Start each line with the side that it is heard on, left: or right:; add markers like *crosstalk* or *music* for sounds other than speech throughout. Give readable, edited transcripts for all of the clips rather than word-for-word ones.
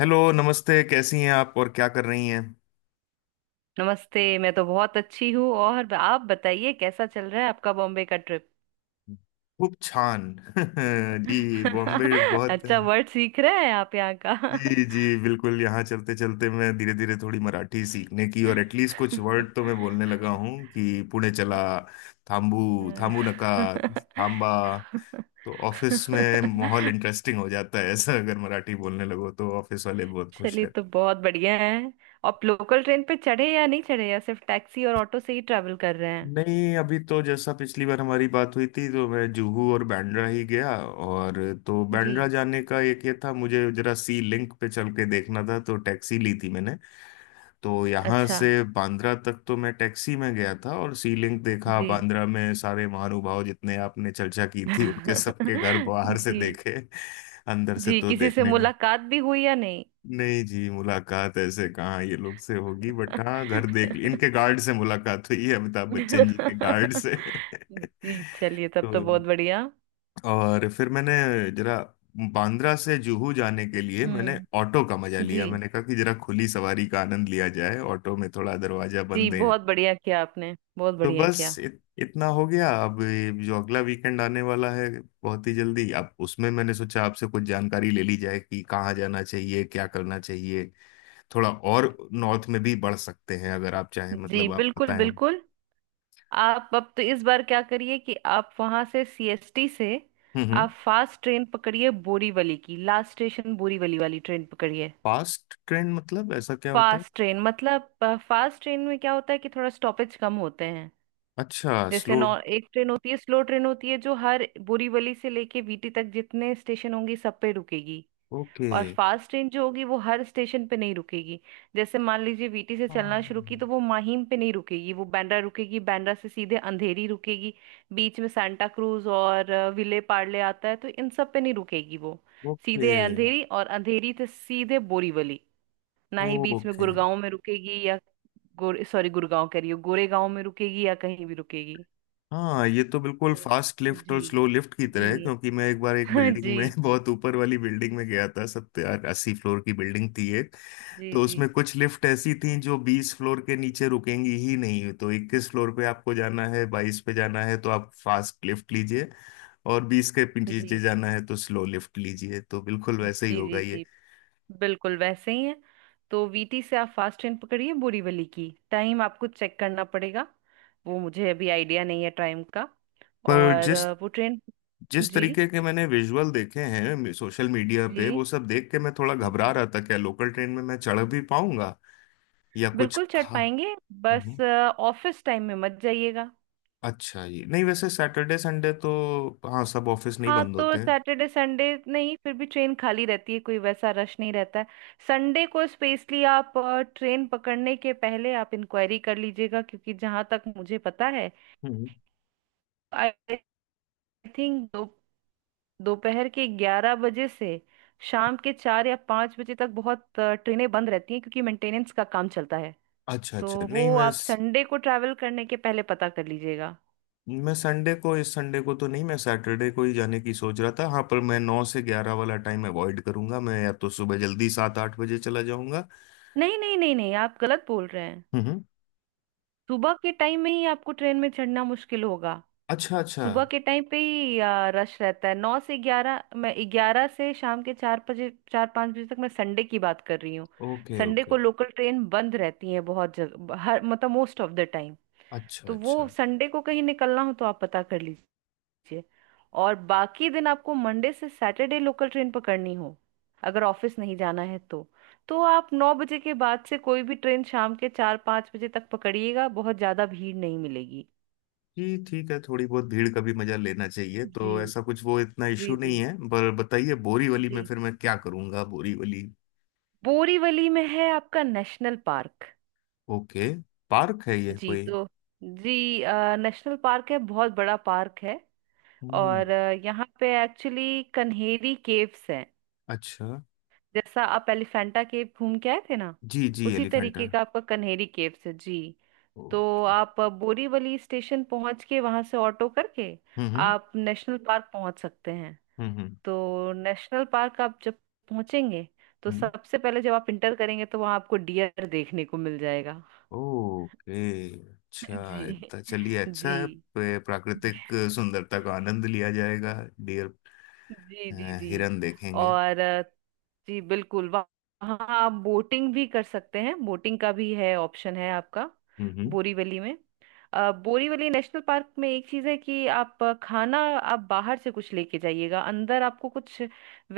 left: Hello नमस्ते, कैसी हैं आप और क्या कर रही हैं।
right: नमस्ते, मैं तो बहुत अच्छी हूँ। और आप बताइए कैसा चल रहा है आपका बॉम्बे का ट्रिप।
left: खूब छान। *laughs* जी बॉम्बे
right: *laughs*
left: बहुत।
right: अच्छा, वर्ड सीख रहे हैं आप यहाँ का।
left: जी जी बिल्कुल, यहाँ चलते चलते मैं धीरे धीरे थोड़ी मराठी सीखने की और एटलीस्ट कुछ वर्ड तो मैं बोलने लगा हूँ कि पुणे चला। थाम्बू थाम्बू नका। थाम्बा।
right: *laughs*
left: तो ऑफिस में माहौल इंटरेस्टिंग हो जाता है ऐसा, अगर मराठी बोलने लगो तो ऑफिस वाले बहुत खुश।
right: चलिए, तो बहुत बढ़िया है। आप लोकल ट्रेन पे चढ़े या नहीं चढ़े, या सिर्फ टैक्सी और ऑटो से ही ट्रैवल कर रहे हैं?
left: नहीं, अभी तो जैसा पिछली बार हमारी बात हुई थी तो मैं जुहू और बैंड्रा ही गया, और तो
right: जी।
left: बैंड्रा जाने का एक ये था मुझे जरा सी लिंक पे चल के देखना था, तो टैक्सी ली थी मैंने। तो यहाँ
right: अच्छा।
left: से बांद्रा तक तो मैं टैक्सी में गया था और सी लिंक देखा,
right: जी।
left: बांद्रा में सारे महानुभाव जितने आपने चर्चा की थी उनके
right: *laughs*
left: सबके घर बाहर से
right: जी।
left: देखे। अंदर से
right: जी
left: तो
right: किसी से
left: देखने।
right: मुलाकात भी हुई या नहीं?
left: नहीं जी, मुलाकात ऐसे कहाँ ये लोग से होगी, बट हाँ घर देख ली, इनके
right: *laughs*
left: गार्ड से मुलाकात हुई है, अमिताभ
right: जी।
left: बच्चन जी के गार्ड से
right: चलिए,
left: *laughs*
right: तब तो
left: तो।
right: बहुत बढ़िया।
left: और फिर मैंने जरा बांद्रा से जुहू जाने के लिए मैंने
right: हम्म।
left: ऑटो का मजा लिया,
right: जी।
left: मैंने कहा कि जरा खुली सवारी का आनंद लिया जाए, ऑटो में थोड़ा दरवाजा
right: जी
left: बंद है।
right: बहुत बढ़िया किया आपने, बहुत
left: तो
right: बढ़िया
left: बस
right: किया।
left: इतना हो गया। अब ये जो अगला वीकेंड आने वाला है बहुत ही जल्दी, अब उसमें मैंने सोचा आपसे कुछ जानकारी ले ली जाए कि कहाँ जाना चाहिए क्या करना चाहिए। थोड़ा और नॉर्थ में भी बढ़ सकते हैं अगर आप चाहें,
right: जी
left: मतलब आप
right: बिल्कुल
left: बताएं।
right: बिल्कुल। आप अब तो इस बार क्या करिए कि आप वहां से सीएसटी से
left: हम्म।
right: आप फास्ट ट्रेन पकड़िए बोरीवली की। लास्ट स्टेशन बोरीवली वाली ट्रेन पकड़िए।
left: फास्ट ट्रेंड मतलब ऐसा क्या होता है?
right: फास्ट ट्रेन मतलब फास्ट ट्रेन में क्या होता है कि थोड़ा स्टॉपेज कम होते हैं।
left: अच्छा,
right: जैसे
left: स्लो।
right: नॉ एक ट्रेन होती है, स्लो ट्रेन होती है, जो हर बोरीवली से लेके वीटी तक जितने स्टेशन होंगे सब पे रुकेगी।
left: ओके।
right: और फास्ट ट्रेन जो होगी वो हर स्टेशन पे नहीं रुकेगी। जैसे मान लीजिए, वीटी से चलना
left: हाँ।
right: शुरू की तो वो माहिम पे नहीं रुकेगी, वो बांद्रा रुकेगी। बांद्रा से सीधे अंधेरी रुकेगी। बीच में सांता क्रूज और विले पार्ले आता है, तो इन सब पे नहीं रुकेगी वो।
left: ओके
right: सीधे अंधेरी, और अंधेरी से सीधे बोरीवली। ना ही बीच में
left: ओके।
right: गुड़गांव में रुकेगी, या गोरे, सॉरी, गुड़गांव कह रही हूँ, गोरेगांव में रुकेगी या कहीं भी रुकेगी।
left: हाँ, ये तो बिल्कुल फास्ट
right: तो
left: लिफ्ट
right: जी।
left: और स्लो लिफ्ट की तरह
right: जी।
left: है। क्योंकि मैं एक बार एक
right: *laughs*
left: बिल्डिंग
right: जी
left: में *laughs* बहुत ऊपर वाली बिल्डिंग में गया था, 70-80 फ्लोर की बिल्डिंग थी एक।
right: जी
left: तो
right: जी
left: उसमें कुछ लिफ्ट ऐसी थी जो 20 फ्लोर के नीचे रुकेंगी ही नहीं, तो 21 फ्लोर पे आपको जाना है, 22 पे जाना है तो आप फास्ट लिफ्ट लीजिए, और 20 के
right: जी
left: नीचे
right: जी
left: जाना है तो स्लो लिफ्ट लीजिए, तो बिल्कुल वैसे ही
right: जी
left: होगा
right: जी।
left: ये।
right: जी बिल्कुल वैसे ही है। तो वीटी से आप फास्ट ट्रेन पकड़िए बोरीवली की। टाइम आपको चेक करना पड़ेगा, वो मुझे अभी आइडिया नहीं है टाइम का।
left: पर
right: और
left: जिस
right: वो ट्रेन।
left: जिस
right: जी
left: तरीके के मैंने विजुअल देखे हैं सोशल मीडिया
right: जी
left: पे, वो सब देख के मैं थोड़ा
right: जी।
left: घबरा
right: जी
left: रहा था, क्या लोकल ट्रेन में मैं चढ़ भी पाऊंगा या कुछ
right: बिल्कुल चढ़
left: खा।
right: पाएंगे। बस
left: हम्म,
right: ऑफिस टाइम में मत जाइएगा।
left: अच्छा ये नहीं, वैसे सैटरडे संडे तो। हाँ, सब ऑफिस नहीं
right: हाँ,
left: बंद
right: तो
left: होते हैं।
right: सैटरडे संडे नहीं, फिर भी ट्रेन खाली रहती है, कोई वैसा रश नहीं रहता है। संडे को स्पेशली आप ट्रेन पकड़ने के पहले आप इंक्वायरी कर लीजिएगा, क्योंकि जहाँ तक मुझे पता है,
left: हम्म।
right: आई थिंक दोपहर के 11 बजे से शाम के 4 या 5 बजे तक बहुत ट्रेनें बंद रहती हैं, क्योंकि मेंटेनेंस का काम चलता है।
left: अच्छा
right: तो
left: अच्छा, नहीं
right: वो आप संडे को ट्रैवल करने के पहले पता कर लीजिएगा।
left: मैं संडे को, इस संडे को तो नहीं, मैं सैटरडे को ही जाने की सोच रहा था। हाँ, पर मैं 9 से 11 वाला टाइम अवॉइड करूंगा, मैं या तो सुबह जल्दी 7-8 बजे चला जाऊंगा।
right: नहीं नहीं नहीं नहीं, आप गलत बोल रहे हैं।
left: हम्म।
right: सुबह के टाइम में ही आपको ट्रेन में चढ़ना मुश्किल होगा।
left: अच्छा अच्छा।
right: सुबह के टाइम पे ही रश रहता है, 9 से 11। मैं 11 से शाम के 4 बजे, 4-5 बजे तक, मैं संडे की बात कर रही हूँ।
left: Okay
right: Sunday
left: okay.
right: को लोकल ट्रेन बंद रहती है बहुत जगह, हर मतलब, मोस्ट ऑफ द टाइम।
left: अच्छा
right: तो वो
left: अच्छा।
right: संडे को कहीं निकलना हो तो आप पता कर लीजिए। और बाकी दिन आपको मंडे से सैटरडे लोकल ट्रेन पकड़नी हो, अगर ऑफिस नहीं जाना है तो आप 9 बजे के बाद से कोई भी ट्रेन शाम के 4-5 बजे तक पकड़िएगा, बहुत ज्यादा भीड़ नहीं मिलेगी।
left: जी ठीक है, थोड़ी बहुत भीड़ का भी मजा लेना चाहिए, तो
right: जी।
left: ऐसा कुछ वो इतना
right: जी
left: इश्यू नहीं
right: जी
left: है। पर बताइए, बोरीवली में
right: जी।
left: फिर मैं क्या करूंगा बोरीवली?
right: बोरीवली में है आपका नेशनल पार्क।
left: ओके। पार्क है ये
right: जी
left: कोई?
right: तो जी नेशनल पार्क है, बहुत बड़ा पार्क है।
left: हम्म।
right: और यहाँ पे एक्चुअली कन्हेरी केव्स हैं।
left: अच्छा।
right: जैसा आप एलिफेंटा केव घूम के आए थे ना,
left: जी जी,
right: उसी
left: एलिफेंटा।
right: तरीके का आपका कन्हेरी केव्स है जी। तो
left: ओके।
right: आप बोरीवली स्टेशन पहुंच के वहां से ऑटो करके
left: हम्म।
right: आप नेशनल पार्क पहुंच सकते हैं।
left: हम्म।
right: तो नेशनल पार्क आप जब पहुंचेंगे, तो
left: हम्म।
right: सबसे पहले जब आप इंटर करेंगे तो वहां आपको डियर देखने को मिल जाएगा।
left: ओके।
right: *laughs*
left: अच्छा,
right: जी
left: इतना चलिए अच्छा
right: जी
left: है,
right: जी
left: प्राकृतिक सुंदरता का आनंद लिया जाएगा। डियर।
right: जी
left: अ,
right: जी जी।
left: हिरन देखेंगे।
right: और जी बिल्कुल, वहाँ आप बोटिंग भी कर सकते हैं, बोटिंग का भी है, ऑप्शन है आपका
left: हम्म।
right: बोरीवली में। बोरीवली नेशनल पार्क में एक चीज़ है कि आप खाना आप बाहर से कुछ लेके जाइएगा, अंदर आपको कुछ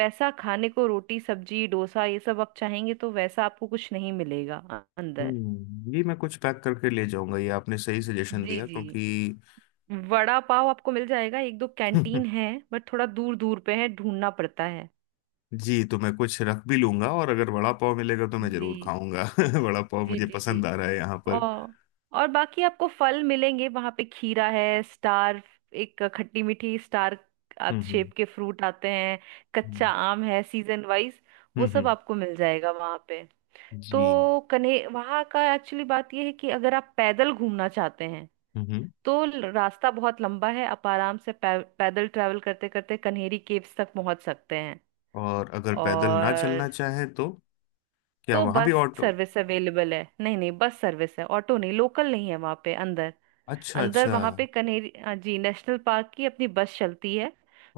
right: वैसा खाने को, रोटी सब्जी डोसा ये सब आप चाहेंगे तो वैसा आपको कुछ नहीं मिलेगा अंदर।
left: ये मैं कुछ पैक करके ले जाऊंगा, ये आपने सही सजेशन
right: जी
left: दिया
right: जी।
left: क्योंकि।
right: वड़ा पाव आपको मिल जाएगा, एक दो कैंटीन
left: *laughs*
right: है। बट थोड़ा दूर दूर पे है, ढूंढना पड़ता है।
left: जी तो मैं कुछ रख भी लूंगा, और अगर वड़ा पाव मिलेगा तो मैं जरूर
right: जी
left: खाऊंगा *laughs* वड़ा पाव
right: जी
left: मुझे
right: जी जी।
left: पसंद आ रहा है यहाँ पर।
right: और और बाकी आपको फल मिलेंगे वहां पे। खीरा है, स्टार, एक खट्टी मीठी स्टार
left: हम्म।
right: शेप के फ्रूट आते हैं।
left: हम्म
right: कच्चा आम है सीजन वाइज। वो
left: हम्म।
right: सब
left: हम्म।
right: आपको मिल जाएगा वहां पे।
left: जी।
right: तो कन्हे वहां का एक्चुअली बात यह है कि अगर आप पैदल घूमना चाहते हैं
left: हम्म।
right: तो रास्ता बहुत लंबा है। आप आराम से पैदल ट्रैवल करते करते कन्हेरी केव्स तक पहुंच सकते हैं।
left: और अगर पैदल ना चलना
right: और
left: चाहे तो क्या
right: तो
left: वहां भी
right: बस
left: ऑटो?
right: सर्विस अवेलेबल है। नहीं नहीं, बस सर्विस है, ऑटो नहीं, लोकल नहीं है वहां पे अंदर।
left: अच्छा
right: अंदर
left: अच्छा।
right: वहां पे कन्हेरी, हाँ जी, नेशनल पार्क की अपनी बस चलती है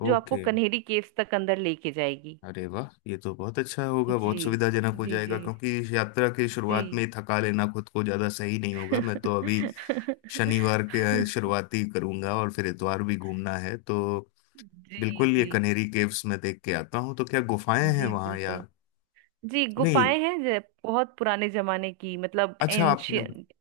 right: जो आपको
left: ओके।
right: कन्हेरी केव्स तक अंदर लेके जाएगी।
left: अरे वाह, ये तो बहुत अच्छा होगा,
right: जी
left: बहुत सुविधाजनक हो
right: जी
left: जाएगा।
right: जी
left: क्योंकि इस यात्रा की
right: जी
left: शुरुआत में ही थका लेना खुद को ज्यादा सही नहीं होगा,
right: *laughs*
left: मैं तो अभी शनिवार के शुरुआती करूंगा और फिर इतवार भी घूमना है तो।
right: जी
left: बिल्कुल, ये
right: जी
left: कनेरी केव्स में देख के आता हूँ, तो क्या गुफाएं हैं
right: जी
left: वहां या?
right: बिल्कुल। जी
left: नहीं,
right: गुफाएं हैं, बहुत पुराने जमाने की, मतलब
left: अच्छा आपने,
right: एंशियंट।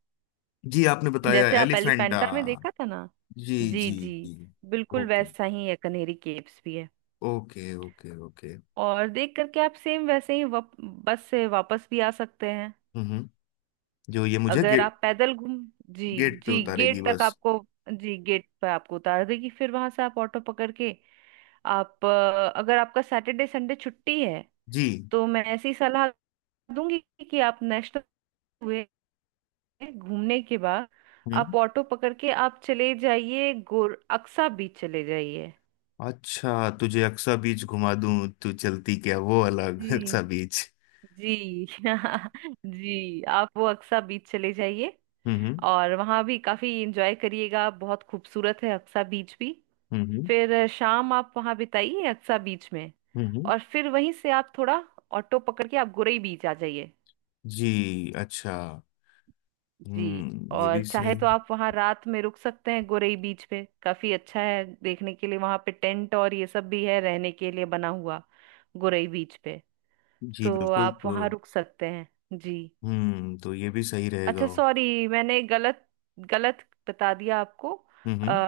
left: जी आपने बताया
right: जैसे आप
left: एलिफेंटा।
right: एलिफेंटा में देखा था ना,
left: जी।
right: जी
left: जी।
right: जी
left: जी
right: बिल्कुल
left: ओके
right: वैसा ही है कनेरी केव्स भी है।
left: Okay okay. ओके।
right: और देख करके आप सेम वैसे ही बस से वापस भी आ सकते हैं।
left: हम्म हम्म। जो ये मुझे
right: अगर
left: गेट
right: आप पैदल घूम, जी,
left: गेट पे
right: जी
left: उतारेगी
right: गेट तक
left: बस?
right: आपको, जी गेट पर आपको उतार देगी, फिर वहां से आप ऑटो पकड़ के। आप अगर आपका सैटरडे संडे छुट्टी है
left: जी।
right: तो मैं ऐसी सलाह दूंगी कि आप नेशनल हुए घूमने के बाद आप
left: हम्म।
right: ऑटो पकड़ के आप चले जाइए, गोर अक्सा बीच चले जाइए।
left: अच्छा, तुझे अक्सा बीच घुमा दूं, तू चलती क्या वो अलग *laughs*
right: जी
left: अक्सा बीच।
right: जी *laughs* जी। आप वो अक्सा बीच चले जाइए,
left: हम्म।
right: और वहां भी काफी एंजॉय करिएगा, बहुत खूबसूरत है अक्सा बीच भी।
left: हम्म।
right: फिर शाम आप वहां बिताइए अक्सा बीच में।
left: हम्म।
right: और फिर वहीं से आप थोड़ा ऑटो पकड़ के आप गुरई बीच आ जाइए।
left: जी, अच्छा।
right: जी।
left: हम्म, ये भी
right: और चाहे
left: सही।
right: तो आप वहां रात में रुक सकते हैं गुरई बीच पे, काफी अच्छा है देखने के लिए। वहां पे टेंट और ये सब भी है रहने के लिए बना हुआ गुरई बीच पे।
left: जी
right: तो
left: बिल्कुल
right: आप
left: तो।
right: वहां रुक सकते हैं। जी।
left: हम्म, तो ये भी सही रहेगा
right: अच्छा
left: वो।
right: सॉरी, मैंने गलत गलत बता दिया आपको।
left: हम्म हम्म।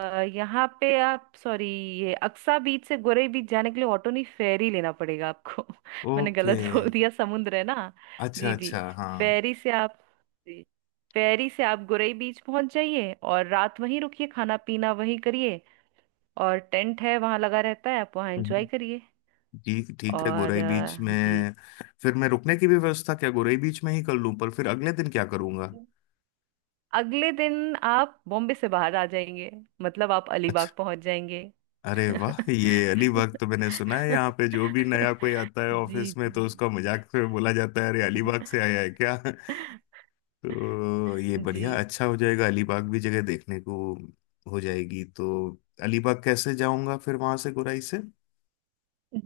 right: अ, यहाँ पे आप, सॉरी, ये अक्सा बीच से गोरे बीच जाने के लिए ऑटो नहीं, फेरी लेना पड़ेगा आपको। *laughs* मैंने
left: ओके।
right: गलत बोल दिया, समुद्र है ना।
left: अच्छा
right: जी जी।
left: अच्छा, हाँ।
right: फेरी से आप, जी, फेरी से आप गोरे बीच पहुंच जाइए, और रात वहीं रुकिए, खाना पीना वहीं करिए, और टेंट है वहां लगा रहता है, आप वहां एंजॉय
left: हम्म।
right: करिए।
left: जी ठीक है,
right: और
left: गोराई बीच में
right: जी
left: फिर मैं रुकने की भी व्यवस्था क्या गोराई बीच में ही कर लूं, पर फिर अगले दिन क्या करूंगा?
right: अगले दिन आप बॉम्बे से बाहर आ जाएंगे, मतलब आप अलीबाग
left: अच्छा।
right: पहुंच जाएंगे।
left: अरे वाह, ये अलीबाग, तो मैंने
right: *laughs*
left: सुना है यहाँ पे जो भी नया कोई आता है
right: जी
left: ऑफिस में तो उसका
right: जी
left: मजाक में बोला जाता है, अरे अलीबाग से आया है क्या *laughs* तो ये
right: जी।
left: बढ़िया, अच्छा हो जाएगा, अलीबाग भी जगह देखने को हो जाएगी तो। अलीबाग कैसे जाऊंगा फिर वहां से, गुराई से?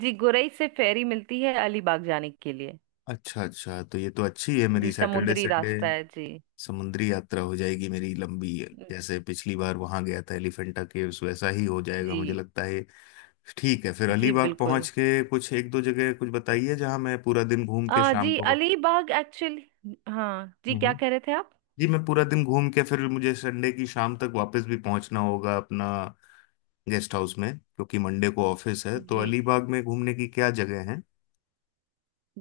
right: जी गुरई से फेरी मिलती है अलीबाग जाने के लिए।
left: अच्छा अच्छा, तो ये तो अच्छी है मेरी,
right: जी
left: सैटरडे
right: समुद्री
left: संडे
right: रास्ता है जी।
left: समुद्री यात्रा हो जाएगी मेरी लंबी, जैसे पिछली बार वहां गया था एलिफेंटा केव्स, वैसा ही हो जाएगा
right: जी
left: मुझे लगता है। ठीक है, फिर
right: जी
left: अलीबाग
right: बिल्कुल।
left: पहुंच के कुछ एक दो जगह कुछ बताइए जहां मैं पूरा दिन घूम
right: आ
left: के
right: जी
left: शाम को।
right: अलीबाग एक्चुअली, हाँ जी, क्या
left: हम्म।
right: कह रहे थे आप?
left: जी मैं पूरा दिन घूम के फिर मुझे संडे की शाम तक वापस भी पहुंचना होगा अपना गेस्ट हाउस में, क्योंकि मंडे को ऑफिस है। तो
right: जी। जी
left: अलीबाग में घूमने की क्या जगह है?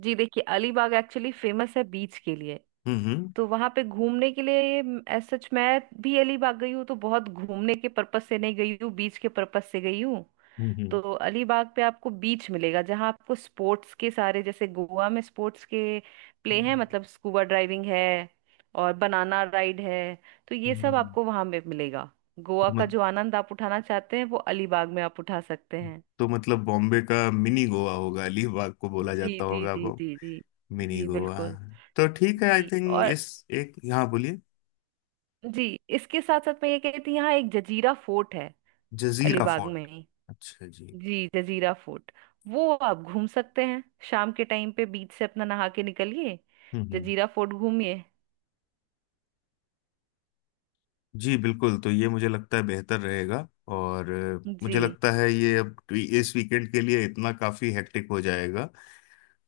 right: जी देखिए, अलीबाग एक्चुअली फेमस है बीच के लिए।
left: हम्म
right: तो वहां पे घूमने के लिए, एज सच मैं भी अलीबाग गई हूँ तो बहुत घूमने के पर्पस से नहीं गई हूँ, बीच के पर्पस से गई हूँ।
left: हम्म।
right: तो अलीबाग पे आपको बीच मिलेगा, जहाँ आपको स्पोर्ट्स के सारे, जैसे गोवा में स्पोर्ट्स के प्ले
left: हम्म
right: हैं, मतलब स्कूबा ड्राइविंग है और बनाना राइड है। तो ये सब
left: हम्म।
right: आपको वहां में मिलेगा। गोवा
left: तो
right: का
left: मत
right: जो आनंद आप उठाना चाहते हैं वो अलीबाग में आप उठा सकते हैं।
left: तो मतलब बॉम्बे का मिनी गोवा होगा, अलीबाग को बोला
right: जी
left: जाता
right: जी
left: होगा
right: जी
left: वो,
right: जी जी।
left: मिनी
right: जी
left: गोवा।
right: बिल्कुल।
left: तो ठीक है, आई
right: जी
left: थिंक
right: और
left: इस एक यहाँ बोलिए।
right: जी, इसके साथ साथ मैं ये कहती, यहाँ एक जजीरा फोर्ट है
left: जजीरा
right: अलीबाग में
left: फोर्ट?
right: ही।
left: अच्छा जी।
right: जी जजीरा फोर्ट, वो आप घूम सकते हैं। शाम के टाइम पे बीच से अपना नहा के निकलिए,
left: हम्म।
right: जजीरा फोर्ट घूमिए।
left: जी बिल्कुल, तो ये मुझे लगता है बेहतर रहेगा। और
right: जी
left: मुझे लगता है ये अब इस वीकेंड के लिए इतना काफी हेक्टिक हो जाएगा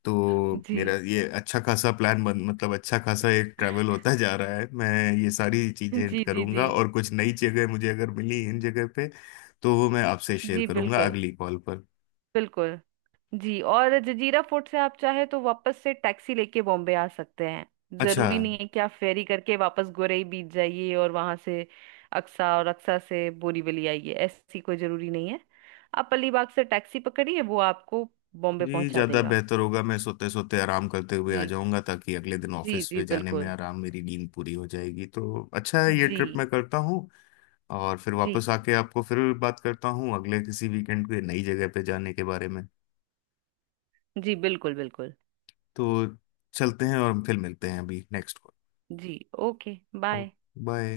left: तो। मेरा
right: जी
left: ये अच्छा खासा प्लान बन, मतलब अच्छा खासा एक ट्रैवल होता जा रहा है। मैं ये सारी चीजें
right: जी जी। जी
left: करूंगा, और कुछ नई जगह मुझे अगर मिली इन जगह पे तो वो मैं आपसे शेयर
right: जी
left: करूंगा
right: बिल्कुल
left: अगली कॉल पर।
right: बिल्कुल। जी और जजीरा फोर्ट से आप चाहे तो वापस से टैक्सी लेके बॉम्बे आ सकते हैं।
left: अच्छा।
right: जरूरी नहीं है कि आप फेरी करके वापस गोरई बीच जाइए और वहां से अक्सा, और अक्सा से बोरीवली आइए, ऐसी कोई जरूरी नहीं है। आप अलीबाग से टैक्सी पकड़िए, वो आपको बॉम्बे
left: जी,
right: पहुंचा
left: ज़्यादा
right: देगा।
left: बेहतर होगा मैं सोते सोते आराम करते हुए आ
right: जी
left: जाऊंगा, ताकि अगले दिन
right: जी
left: ऑफिस
right: जी
left: पे जाने में
right: बिल्कुल।
left: आराम, मेरी नींद पूरी हो जाएगी, तो अच्छा है, ये
right: जी
left: ट्रिप मैं करता हूँ। और फिर
right: जी।
left: वापस आके आपको फिर बात करता हूँ अगले किसी वीकेंड पे नई जगह पे जाने के बारे में।
right: जी बिल्कुल बिल्कुल।
left: तो चलते हैं और फिर मिलते हैं अभी नेक्स्ट
right: जी। Okay,
left: call.
right: बाय।
left: बाय।